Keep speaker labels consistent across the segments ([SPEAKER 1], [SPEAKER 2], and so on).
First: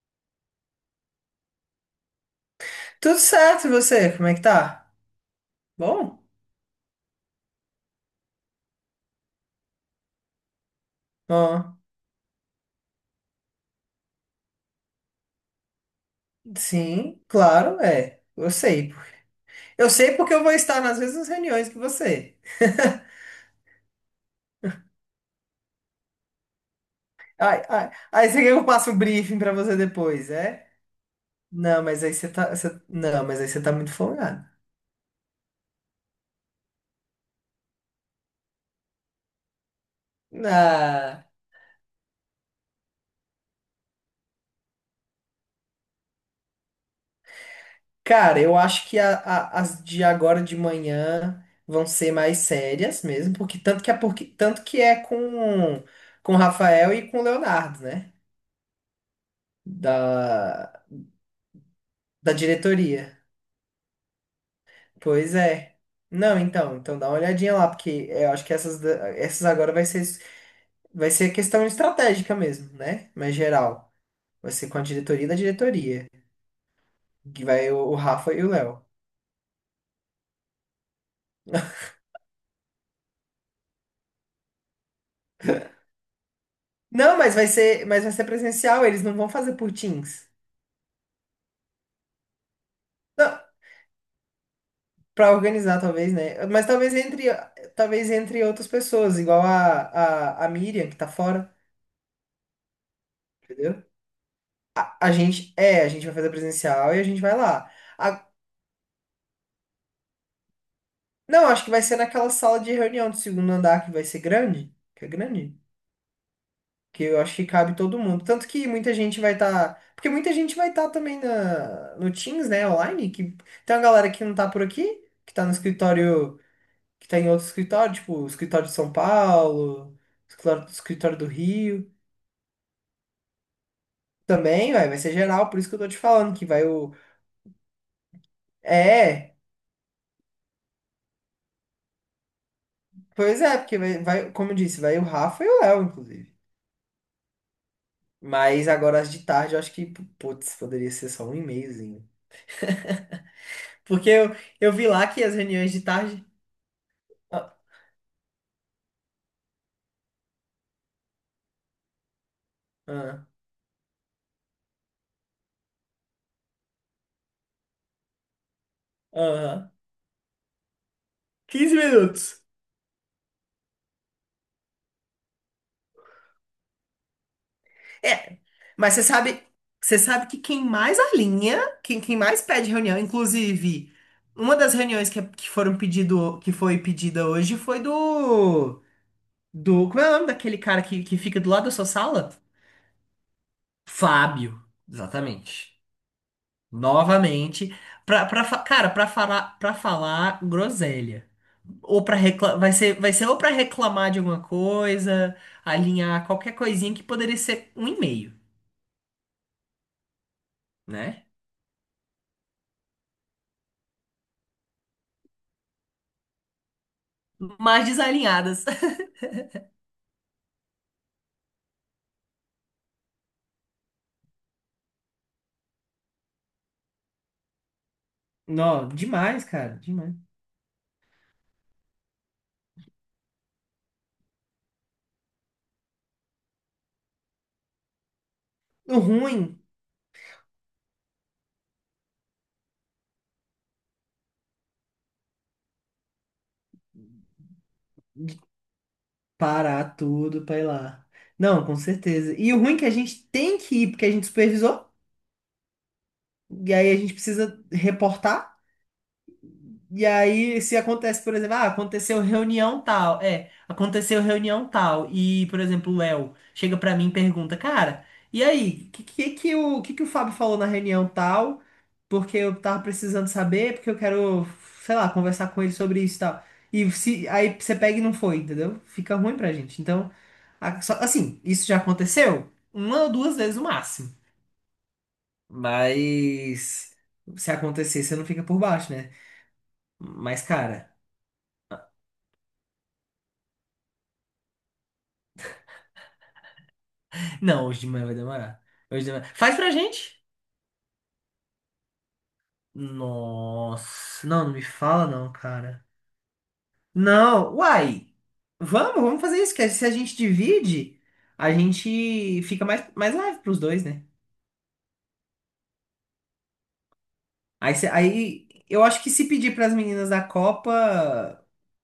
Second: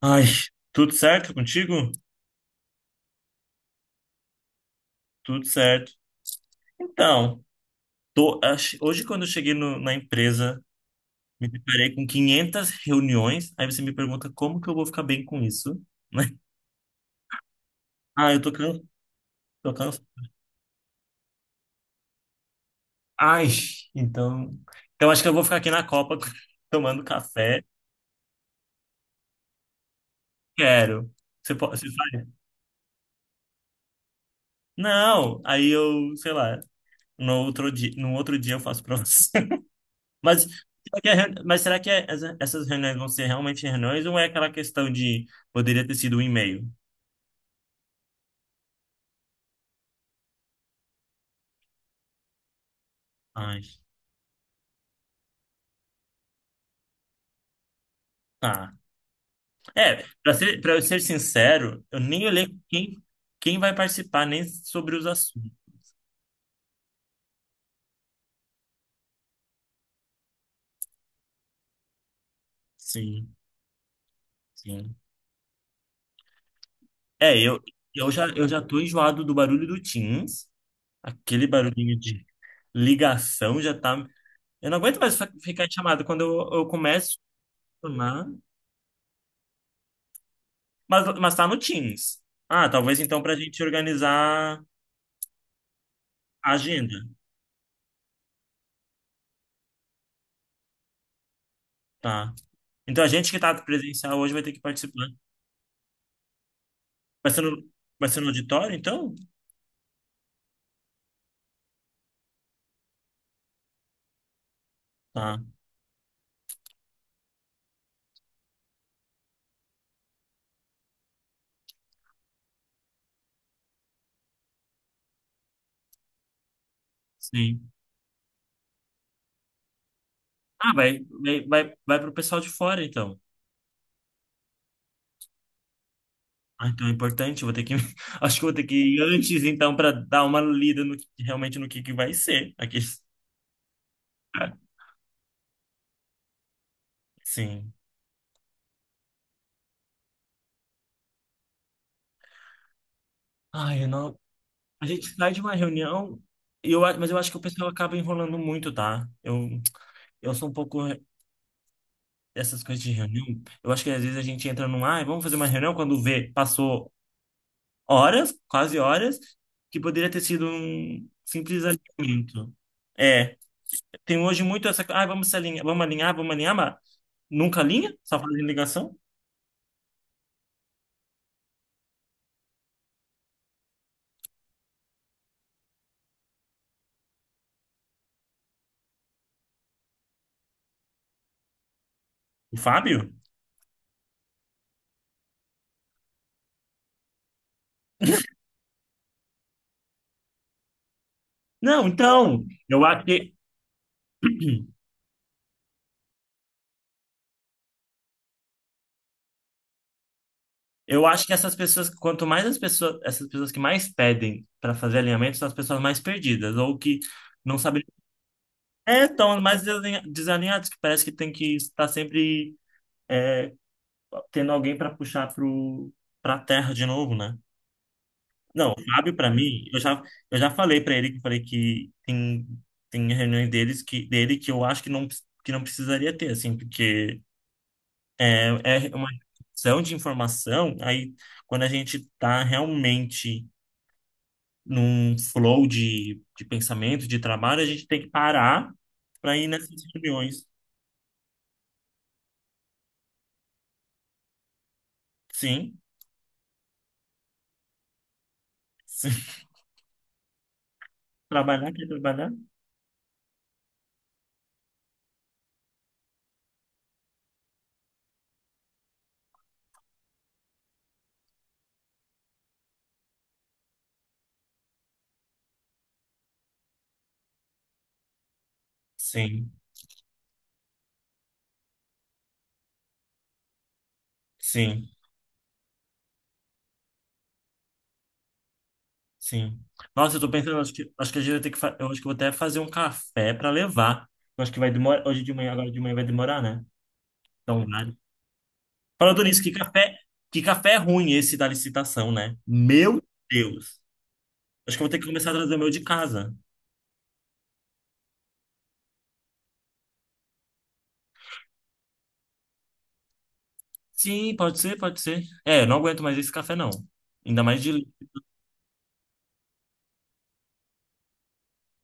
[SPEAKER 1] Ai, tudo certo contigo?
[SPEAKER 2] Tudo certo, e você? Como é que tá?
[SPEAKER 1] Tudo certo.
[SPEAKER 2] Bom?
[SPEAKER 1] Então, hoje quando eu cheguei na empresa, me
[SPEAKER 2] Ó,
[SPEAKER 1] deparei com 500 reuniões. Aí você me pergunta como que eu vou ficar bem com isso, né?
[SPEAKER 2] sim, claro, é.
[SPEAKER 1] Ah, eu
[SPEAKER 2] Eu
[SPEAKER 1] tô cansado.
[SPEAKER 2] sei.
[SPEAKER 1] Tô
[SPEAKER 2] Eu
[SPEAKER 1] cansa-
[SPEAKER 2] sei porque eu vou estar nas mesmas reuniões que você.
[SPEAKER 1] Ai, então, então acho que eu vou ficar aqui na Copa tomando
[SPEAKER 2] Ai,
[SPEAKER 1] café.
[SPEAKER 2] ai, aí você quer que eu passe um briefing pra você depois, é?
[SPEAKER 1] Quero. Você pode,
[SPEAKER 2] Não,
[SPEAKER 1] você
[SPEAKER 2] mas aí
[SPEAKER 1] faz?
[SPEAKER 2] você tá. você- Não, mas aí você tá muito folgado.
[SPEAKER 1] Não. Aí eu, sei lá, no outro dia eu faço pra você. Mas será que, é
[SPEAKER 2] Ah,
[SPEAKER 1] reuni- mas será que é- essa- essas reuniões vão ser realmente reuniões ou é aquela questão de poderia ter sido um e-mail?
[SPEAKER 2] cara, eu acho que as de agora de manhã vão ser mais sérias mesmo,
[SPEAKER 1] Ai,
[SPEAKER 2] tanto que é com o Rafael e com o Leonardo, né?
[SPEAKER 1] tá. É, para ser, para eu
[SPEAKER 2] Da,
[SPEAKER 1] ser sincero, eu nem
[SPEAKER 2] da
[SPEAKER 1] olhei
[SPEAKER 2] diretoria.
[SPEAKER 1] quem vai participar, nem sobre os
[SPEAKER 2] Pois
[SPEAKER 1] assuntos.
[SPEAKER 2] é. Não, então dá uma olhadinha lá, porque é, eu acho que essas agora vai ser questão estratégica mesmo, né?
[SPEAKER 1] Sim,
[SPEAKER 2] Mas geral. Vai ser com a
[SPEAKER 1] sim.
[SPEAKER 2] diretoria da diretoria.
[SPEAKER 1] É,
[SPEAKER 2] Que
[SPEAKER 1] eu,
[SPEAKER 2] vai o Rafa e
[SPEAKER 1] eu
[SPEAKER 2] o
[SPEAKER 1] já
[SPEAKER 2] Léo.
[SPEAKER 1] tô enjoado do barulho do Teams, aquele barulhinho de ligação já tá. Eu não aguento mais ficar em chamada quando eu começo
[SPEAKER 2] Não, mas vai ser,
[SPEAKER 1] a
[SPEAKER 2] mas vai ser
[SPEAKER 1] funcionar,
[SPEAKER 2] presencial, eles não vão fazer por Teams.
[SPEAKER 1] mas tá no Teams. Ah, talvez então pra
[SPEAKER 2] Não,
[SPEAKER 1] gente organizar.
[SPEAKER 2] pra organizar, talvez, né? Mas
[SPEAKER 1] Agenda,
[SPEAKER 2] talvez entre outras pessoas, igual a Miriam, que tá fora,
[SPEAKER 1] tá. Então a gente que tá
[SPEAKER 2] entendeu?
[SPEAKER 1] presencial hoje vai ter que participar.
[SPEAKER 2] A gente vai fazer presencial e a gente
[SPEAKER 1] Vai
[SPEAKER 2] vai
[SPEAKER 1] ser no,
[SPEAKER 2] lá.
[SPEAKER 1] vai ser no auditório, então?
[SPEAKER 2] Não, acho que vai ser naquela sala de reunião do segundo andar que vai ser grande, que é
[SPEAKER 1] Tá,
[SPEAKER 2] grande, que eu acho que cabe todo mundo. Tanto que muita gente vai estar, porque muita gente vai estar também na no Teams, né, online, que tem uma galera que não tá por aqui, que tá no escritório, que tá em outro
[SPEAKER 1] sim.
[SPEAKER 2] escritório, tipo, o escritório de São Paulo, escritório,
[SPEAKER 1] Ah,
[SPEAKER 2] escritório do Rio.
[SPEAKER 1] vai pro pessoal de fora, então.
[SPEAKER 2] Também, vai ser geral, por isso que eu tô te falando que vai
[SPEAKER 1] Ah, então é
[SPEAKER 2] o.
[SPEAKER 1] importante, eu vou ter que. Acho que eu vou ter que ir
[SPEAKER 2] É,
[SPEAKER 1] antes, então, para dar uma lida realmente no que vai ser aqui.
[SPEAKER 2] pois é, porque como eu disse, vai o Rafa e o Léo, inclusive.
[SPEAKER 1] Sim.
[SPEAKER 2] Mas agora as de tarde eu acho que, putz, poderia ser só um e-mailzinho.
[SPEAKER 1] Ai, eu
[SPEAKER 2] Porque
[SPEAKER 1] não...
[SPEAKER 2] eu
[SPEAKER 1] A
[SPEAKER 2] vi
[SPEAKER 1] gente
[SPEAKER 2] lá que
[SPEAKER 1] sai
[SPEAKER 2] as
[SPEAKER 1] de uma
[SPEAKER 2] reuniões de
[SPEAKER 1] reunião,
[SPEAKER 2] tarde.
[SPEAKER 1] e mas eu acho que o
[SPEAKER 2] Ah,
[SPEAKER 1] pessoal acaba enrolando muito, tá? Eu sou um pouco dessas coisas de
[SPEAKER 2] ah,
[SPEAKER 1] reunião. Eu acho que às vezes a gente entra num, ai, vamos fazer uma reunião quando vê, passou horas, quase horas,
[SPEAKER 2] ah,
[SPEAKER 1] que poderia ter sido um simples
[SPEAKER 2] 15 minutos.
[SPEAKER 1] alinhamento. É, tem hoje muito essa. Ah, vamos se alinhar, vamos alinhar, vamos alinhar, mas nunca alinha? Só
[SPEAKER 2] É,
[SPEAKER 1] fazendo
[SPEAKER 2] mas
[SPEAKER 1] ligação?
[SPEAKER 2] você sabe que quem mais alinha, quem mais pede reunião, inclusive, uma das reuniões que, é, que foram pedido, que foi pedida hoje foi do, como é o nome daquele cara que fica do lado da sua sala?
[SPEAKER 1] O Fábio?
[SPEAKER 2] Fábio, exatamente. Novamente, cara, pra falar groselha.
[SPEAKER 1] Não,
[SPEAKER 2] Ou pra
[SPEAKER 1] então,
[SPEAKER 2] reclamar, vai
[SPEAKER 1] eu
[SPEAKER 2] ser,
[SPEAKER 1] acho
[SPEAKER 2] vai ser
[SPEAKER 1] que,
[SPEAKER 2] ou pra reclamar de alguma coisa, alinhar qualquer coisinha que poderia ser um e-mail,
[SPEAKER 1] eu acho
[SPEAKER 2] né?
[SPEAKER 1] que essas pessoas, quanto mais as pessoas, essas pessoas que mais pedem para fazer alinhamento são as pessoas mais perdidas, ou que não sabem.
[SPEAKER 2] Mas desalinhadas.
[SPEAKER 1] É, estão mais desalinhadas, que parece que tem que estar sempre tendo alguém para puxar pro, pra terra de novo, né? Não, o
[SPEAKER 2] Não,
[SPEAKER 1] Fábio, para
[SPEAKER 2] demais,
[SPEAKER 1] mim,
[SPEAKER 2] cara, demais.
[SPEAKER 1] eu já falei para ele que falei que tem reuniões dele que eu acho que não precisaria ter, assim, porque é
[SPEAKER 2] O
[SPEAKER 1] uma
[SPEAKER 2] ruim,
[SPEAKER 1] questão de informação, aí quando a gente tá realmente num flow de pensamento, de trabalho, a gente tem que parar para ir nessas
[SPEAKER 2] parar tudo
[SPEAKER 1] reuniões.
[SPEAKER 2] pra ir lá. Não, com certeza. E o ruim é que a gente tem que ir, porque a gente supervisou,
[SPEAKER 1] Sim,
[SPEAKER 2] e aí a gente precisa reportar.
[SPEAKER 1] sim.
[SPEAKER 2] E aí, se acontece, por exemplo, ah,
[SPEAKER 1] Trabalhar, quer
[SPEAKER 2] aconteceu
[SPEAKER 1] trabalhar?
[SPEAKER 2] reunião tal, é, aconteceu reunião tal, e, por exemplo, o Léo chega pra mim e pergunta, cara, e aí, que o Fábio falou na reunião tal? Porque eu tava precisando saber, porque eu quero, sei lá, conversar com ele sobre isso e tal. E se, aí você pega e não foi, entendeu? Fica ruim
[SPEAKER 1] Sim,
[SPEAKER 2] pra gente. Então, assim, isso já aconteceu uma ou duas vezes no máximo.
[SPEAKER 1] sim.
[SPEAKER 2] Mas se acontecer, você não fica por baixo, né?
[SPEAKER 1] Sim. Nossa, eu tô
[SPEAKER 2] Mas,
[SPEAKER 1] pensando,
[SPEAKER 2] cara.
[SPEAKER 1] acho que a gente vai ter que, eu acho que eu vou até fazer um café pra levar. Eu acho que vai demorar, hoje de manhã, agora de manhã vai demorar, né? Então,
[SPEAKER 2] Não, hoje de
[SPEAKER 1] vale.
[SPEAKER 2] manhã vai demorar. Hoje de
[SPEAKER 1] Falando
[SPEAKER 2] manhã.
[SPEAKER 1] nisso,
[SPEAKER 2] Faz pra gente?
[SPEAKER 1] que café ruim esse da licitação, né? Meu Deus.
[SPEAKER 2] Nossa, não, não me
[SPEAKER 1] Acho que eu vou ter que
[SPEAKER 2] fala
[SPEAKER 1] começar
[SPEAKER 2] não,
[SPEAKER 1] a trazer o meu de
[SPEAKER 2] cara.
[SPEAKER 1] casa.
[SPEAKER 2] Não, uai. Vamos fazer isso, que se a gente divide, a gente fica mais leve pros dois, né?
[SPEAKER 1] Sim, pode ser, pode ser. É, eu não aguento mais esse café, não. Ainda mais
[SPEAKER 2] Aí,
[SPEAKER 1] de...
[SPEAKER 2] cê- aí eu acho que se pedir pras meninas da Copa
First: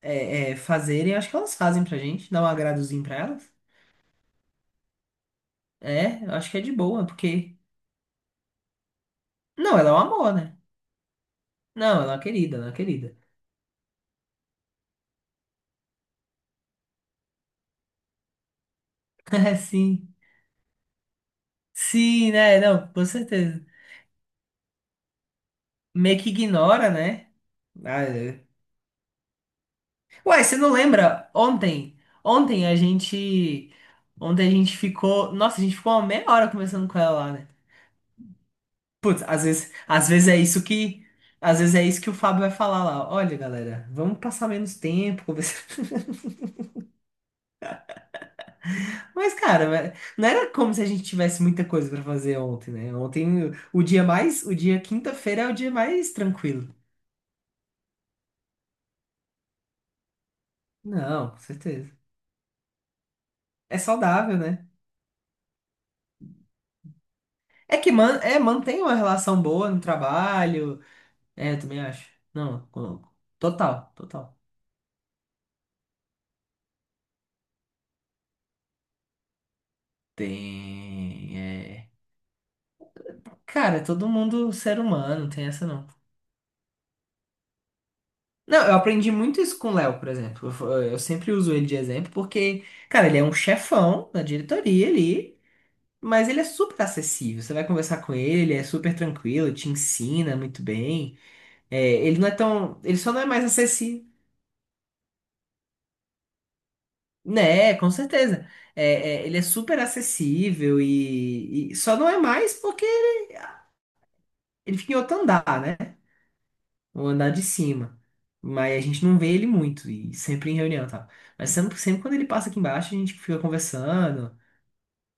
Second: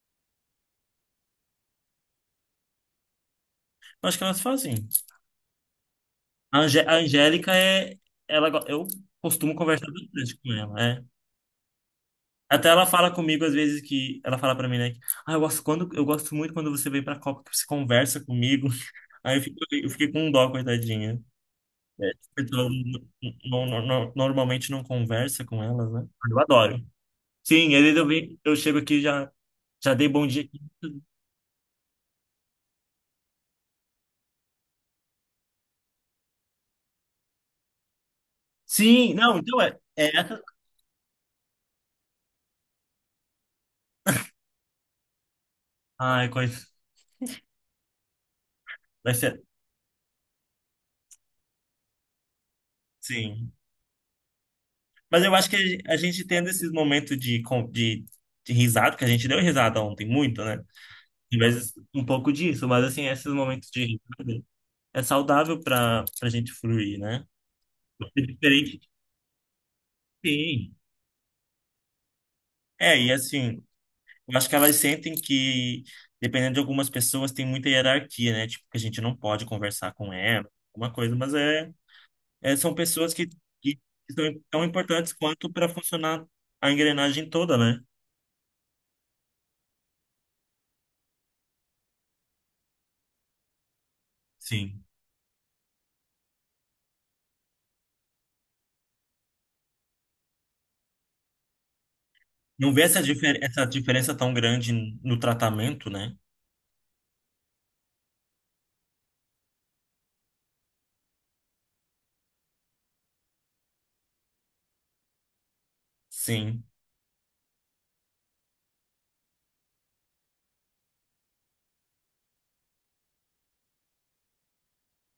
[SPEAKER 2] fazerem, acho que elas fazem pra gente, dá um agradozinho pra elas.
[SPEAKER 1] Acho que elas fazem.
[SPEAKER 2] É, eu acho
[SPEAKER 1] A
[SPEAKER 2] que é de
[SPEAKER 1] Angé- a
[SPEAKER 2] boa,
[SPEAKER 1] Angélica
[SPEAKER 2] porque.
[SPEAKER 1] é... eu costumo
[SPEAKER 2] Não,
[SPEAKER 1] conversar
[SPEAKER 2] ela é um amor,
[SPEAKER 1] bastante com
[SPEAKER 2] né?
[SPEAKER 1] ela, é.
[SPEAKER 2] Não, ela é uma querida, ela
[SPEAKER 1] Até
[SPEAKER 2] é uma
[SPEAKER 1] ela fala
[SPEAKER 2] querida.
[SPEAKER 1] comigo às vezes que ela fala pra mim, né? que, Ah, eu gosto muito quando você vem pra Copa, que você conversa comigo.
[SPEAKER 2] É,
[SPEAKER 1] Eu
[SPEAKER 2] sim.
[SPEAKER 1] fiquei com dó, coitadinha.
[SPEAKER 2] Sim,
[SPEAKER 1] Porque
[SPEAKER 2] né?
[SPEAKER 1] eu
[SPEAKER 2] Não, com certeza.
[SPEAKER 1] normalmente não conversa com elas, né?
[SPEAKER 2] Meio que
[SPEAKER 1] Eu adoro.
[SPEAKER 2] ignora, né?
[SPEAKER 1] Sim, às vezes
[SPEAKER 2] Ah,
[SPEAKER 1] eu venho,
[SPEAKER 2] é.
[SPEAKER 1] eu chego aqui e já dei bom
[SPEAKER 2] Ué,
[SPEAKER 1] dia.
[SPEAKER 2] você não lembra? Ontem a gente, ontem, nossa, a gente ficou uma meia hora conversando com ela lá, né?
[SPEAKER 1] Sim,
[SPEAKER 2] Putz,
[SPEAKER 1] não, então é,
[SPEAKER 2] às
[SPEAKER 1] é
[SPEAKER 2] vezes é
[SPEAKER 1] essa.
[SPEAKER 2] isso que, às vezes é isso que o Fábio vai falar lá. Olha, galera, vamos passar menos tempo conversando.
[SPEAKER 1] Ai, coisa. Vai
[SPEAKER 2] Mas,
[SPEAKER 1] ser.
[SPEAKER 2] cara, mas não era como se a gente tivesse muita coisa pra fazer ontem, né?
[SPEAKER 1] Sim.
[SPEAKER 2] Ontem, o dia
[SPEAKER 1] Mas eu
[SPEAKER 2] quinta-feira é
[SPEAKER 1] acho
[SPEAKER 2] o dia
[SPEAKER 1] que a
[SPEAKER 2] mais
[SPEAKER 1] gente tendo
[SPEAKER 2] tranquilo.
[SPEAKER 1] esses momentos de risada, que a gente deu risada ontem muito, né?
[SPEAKER 2] Não, com
[SPEAKER 1] Mas
[SPEAKER 2] certeza.
[SPEAKER 1] um pouco disso, mas assim, esses momentos
[SPEAKER 2] É
[SPEAKER 1] de
[SPEAKER 2] saudável,
[SPEAKER 1] risada
[SPEAKER 2] né?
[SPEAKER 1] é saudável para pra gente fruir, né?
[SPEAKER 2] É que
[SPEAKER 1] É diferente
[SPEAKER 2] mantém
[SPEAKER 1] de
[SPEAKER 2] uma relação boa no
[SPEAKER 1] quem.
[SPEAKER 2] trabalho. É, eu também acho. Não,
[SPEAKER 1] É, e assim,
[SPEAKER 2] total,
[SPEAKER 1] eu
[SPEAKER 2] total.
[SPEAKER 1] acho que elas sentem que, dependendo de algumas pessoas, tem muita hierarquia, né? Tipo, que a gente não pode conversar com ela, alguma coisa, mas
[SPEAKER 2] Tem.
[SPEAKER 1] é,
[SPEAKER 2] É...
[SPEAKER 1] é são pessoas
[SPEAKER 2] Cara,
[SPEAKER 1] que
[SPEAKER 2] é todo
[SPEAKER 1] são
[SPEAKER 2] mundo
[SPEAKER 1] tão
[SPEAKER 2] ser
[SPEAKER 1] importantes
[SPEAKER 2] humano, não tem
[SPEAKER 1] quanto
[SPEAKER 2] essa
[SPEAKER 1] para
[SPEAKER 2] não.
[SPEAKER 1] funcionar a engrenagem toda, né?
[SPEAKER 2] Não, eu aprendi muito isso com o Léo, por exemplo. Eu sempre uso ele de exemplo porque, cara, ele é um chefão da
[SPEAKER 1] Sim.
[SPEAKER 2] diretoria ali, mas ele é super acessível. Você vai conversar com ele, ele é super tranquilo, te ensina muito bem. É, ele não é
[SPEAKER 1] Não
[SPEAKER 2] tão.
[SPEAKER 1] vê
[SPEAKER 2] Ele
[SPEAKER 1] essa,
[SPEAKER 2] só não é
[SPEAKER 1] difer
[SPEAKER 2] mais
[SPEAKER 1] essa
[SPEAKER 2] acessível.
[SPEAKER 1] diferença tão grande no tratamento, né?
[SPEAKER 2] Né, com certeza. É, ele é super acessível e só não é mais porque ele fica em outro andar, né?
[SPEAKER 1] Sim,
[SPEAKER 2] O andar de cima. Mas a gente não vê ele muito e sempre em reunião, e tal. Mas sempre quando ele passa aqui embaixo, a gente fica conversando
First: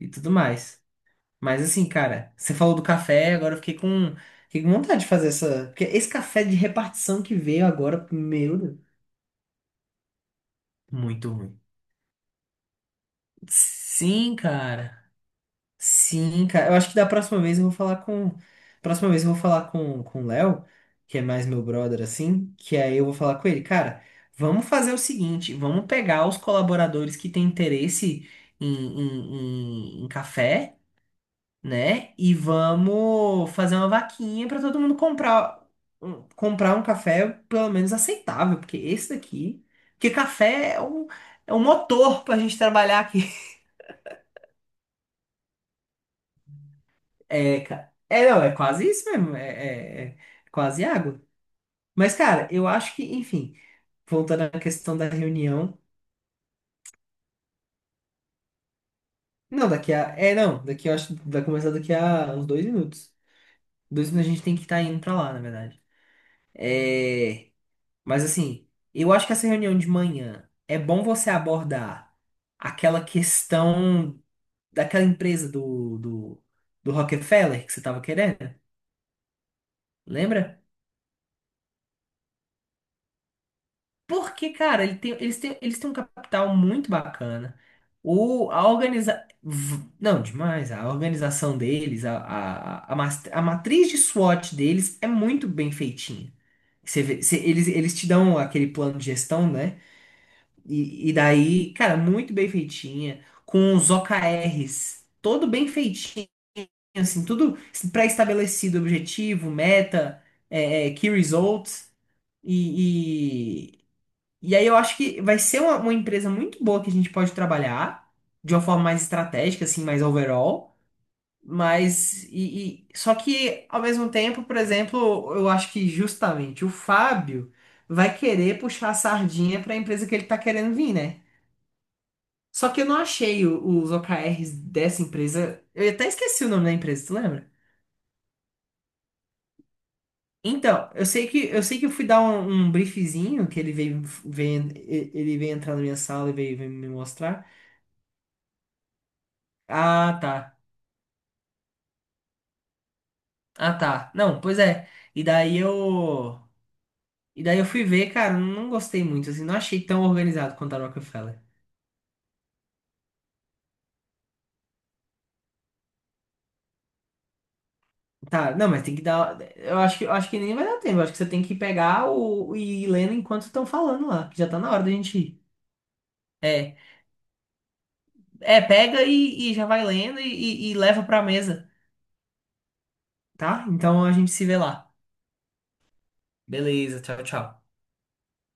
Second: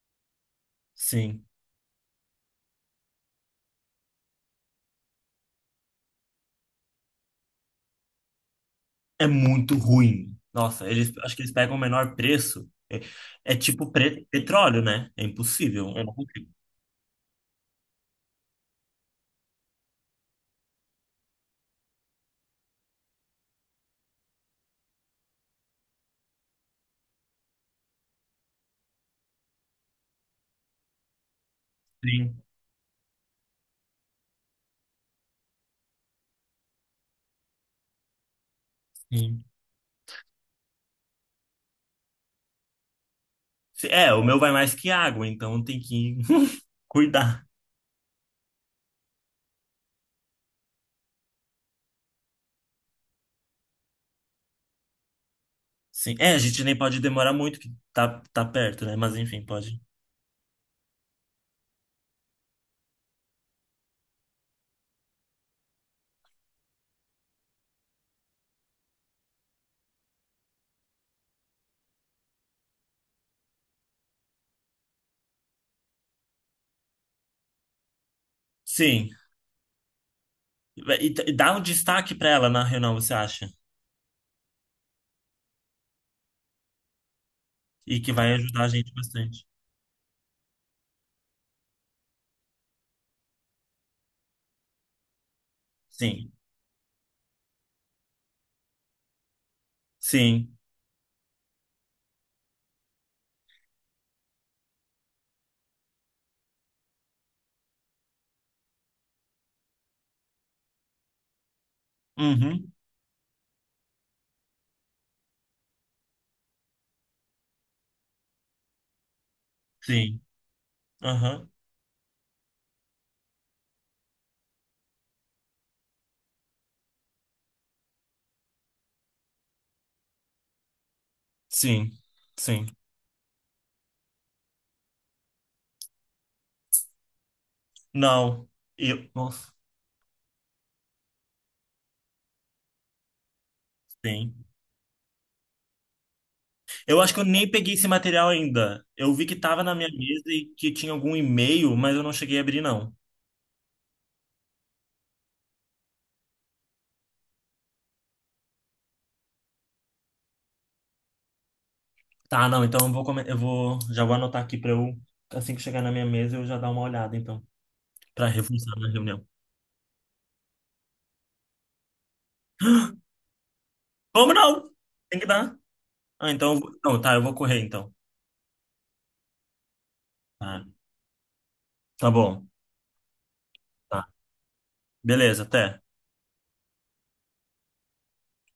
[SPEAKER 2] e tudo mais.
[SPEAKER 1] sim.
[SPEAKER 2] Mas assim, cara, você falou do café, agora eu fiquei com vontade de fazer essa. Porque esse café de repartição que veio agora, meu Deus,
[SPEAKER 1] é muito ruim. Nossa, eles,
[SPEAKER 2] muito
[SPEAKER 1] acho que eles
[SPEAKER 2] ruim.
[SPEAKER 1] pegam o menor preço. É, é tipo
[SPEAKER 2] Sim,
[SPEAKER 1] petróleo,
[SPEAKER 2] cara.
[SPEAKER 1] né? É impossível. Eu não
[SPEAKER 2] Sim,
[SPEAKER 1] consigo.
[SPEAKER 2] cara. Eu acho que da próxima vez eu vou falar com. Próxima vez eu vou falar com o Léo, que é mais meu brother, assim. Que aí eu vou falar com ele, cara, vamos fazer o seguinte: vamos pegar os colaboradores que têm interesse em café, né? E
[SPEAKER 1] Sim,
[SPEAKER 2] vamos fazer uma vaquinha para todo mundo comprar, comprar um café pelo menos aceitável, porque esse
[SPEAKER 1] sim.
[SPEAKER 2] daqui. Porque café é um motor pra gente trabalhar aqui.
[SPEAKER 1] Se- É, o meu vai mais que água, então tem que cuidar.
[SPEAKER 2] É, é, não, é quase isso mesmo. É quase água. Mas, cara, eu acho que, enfim, voltando à questão da reunião.
[SPEAKER 1] Sim. É, a gente nem pode demorar muito, que tá perto, né? Mas enfim,
[SPEAKER 2] Não,
[SPEAKER 1] pode.
[SPEAKER 2] não, daqui eu acho que vai começar daqui a uns 2 minutos. 2 minutos a gente tem que estar indo pra lá, na verdade. É, mas, assim, eu acho que essa reunião de manhã é bom você abordar aquela questão daquela empresa do Rockefeller que você tava querendo.
[SPEAKER 1] Sim.
[SPEAKER 2] Lembra?
[SPEAKER 1] E dá um destaque pra ela na reunião, você acha?
[SPEAKER 2] Porque, cara, eles têm um capital muito bacana.
[SPEAKER 1] E que vai
[SPEAKER 2] O,
[SPEAKER 1] ajudar
[SPEAKER 2] a
[SPEAKER 1] a gente
[SPEAKER 2] organiza...
[SPEAKER 1] bastante.
[SPEAKER 2] v- Não, demais. A organização deles, a matriz de SWOT deles é muito bem
[SPEAKER 1] Sim.
[SPEAKER 2] feitinha. Você vê- você- eles te dão aquele plano de gestão, né?
[SPEAKER 1] Sim.
[SPEAKER 2] E daí, cara, muito bem feitinha. Com os OKRs, todo bem feitinho, assim, tudo pré-estabelecido, objetivo, meta, key results.
[SPEAKER 1] Uhum.
[SPEAKER 2] e e aí eu acho que vai ser uma empresa muito boa que a gente pode trabalhar de uma forma mais estratégica, assim, mais
[SPEAKER 1] Sim.
[SPEAKER 2] overall.
[SPEAKER 1] Aham.
[SPEAKER 2] Só que ao mesmo tempo, por exemplo, eu acho que justamente o Fábio vai querer puxar a sardinha para a empresa que ele tá querendo vir, né?
[SPEAKER 1] Sim. Sim.
[SPEAKER 2] Só que eu não achei os OKRs dessa empresa. Eu até esqueci o nome da empresa, tu lembra?
[SPEAKER 1] Não. Eu. Nossa.
[SPEAKER 2] Então, eu sei que eu fui dar um briefzinho que ele veio,
[SPEAKER 1] Sim.
[SPEAKER 2] veio ele veio entrar na minha sala e veio me
[SPEAKER 1] Eu acho que eu
[SPEAKER 2] mostrar.
[SPEAKER 1] nem peguei esse material ainda. Eu vi que tava na minha
[SPEAKER 2] Ah,
[SPEAKER 1] mesa e
[SPEAKER 2] tá.
[SPEAKER 1] que tinha algum e-mail, mas eu não cheguei a abrir, não.
[SPEAKER 2] Ah, tá. Não, pois é. E daí eu. E daí eu fui ver, cara, não gostei muito, assim, não achei tão organizado quanto a Rockefeller.
[SPEAKER 1] Tá, não, então eu vou, já vou anotar aqui pra eu, assim que chegar na minha mesa, eu já dar uma olhada, então, pra
[SPEAKER 2] Tá, não,
[SPEAKER 1] reforçar
[SPEAKER 2] mas
[SPEAKER 1] na
[SPEAKER 2] tem que
[SPEAKER 1] reunião.
[SPEAKER 2] dar. Eu acho que nem vai dar tempo. Eu acho que você tem que pegar o, e ir lendo enquanto estão falando lá,
[SPEAKER 1] Como
[SPEAKER 2] que já tá
[SPEAKER 1] não?
[SPEAKER 2] na hora da gente
[SPEAKER 1] Tem que
[SPEAKER 2] ir.
[SPEAKER 1] dar. Ah, então, eu vou-
[SPEAKER 2] É.
[SPEAKER 1] não, tá, eu vou correr, então.
[SPEAKER 2] É, pega e já vai lendo e,
[SPEAKER 1] Tá,
[SPEAKER 2] e e leva pra mesa,
[SPEAKER 1] tá bom.
[SPEAKER 2] tá? Então
[SPEAKER 1] Tá.
[SPEAKER 2] a gente se vê lá.
[SPEAKER 1] Beleza, até.
[SPEAKER 2] Beleza, tchau, tchau.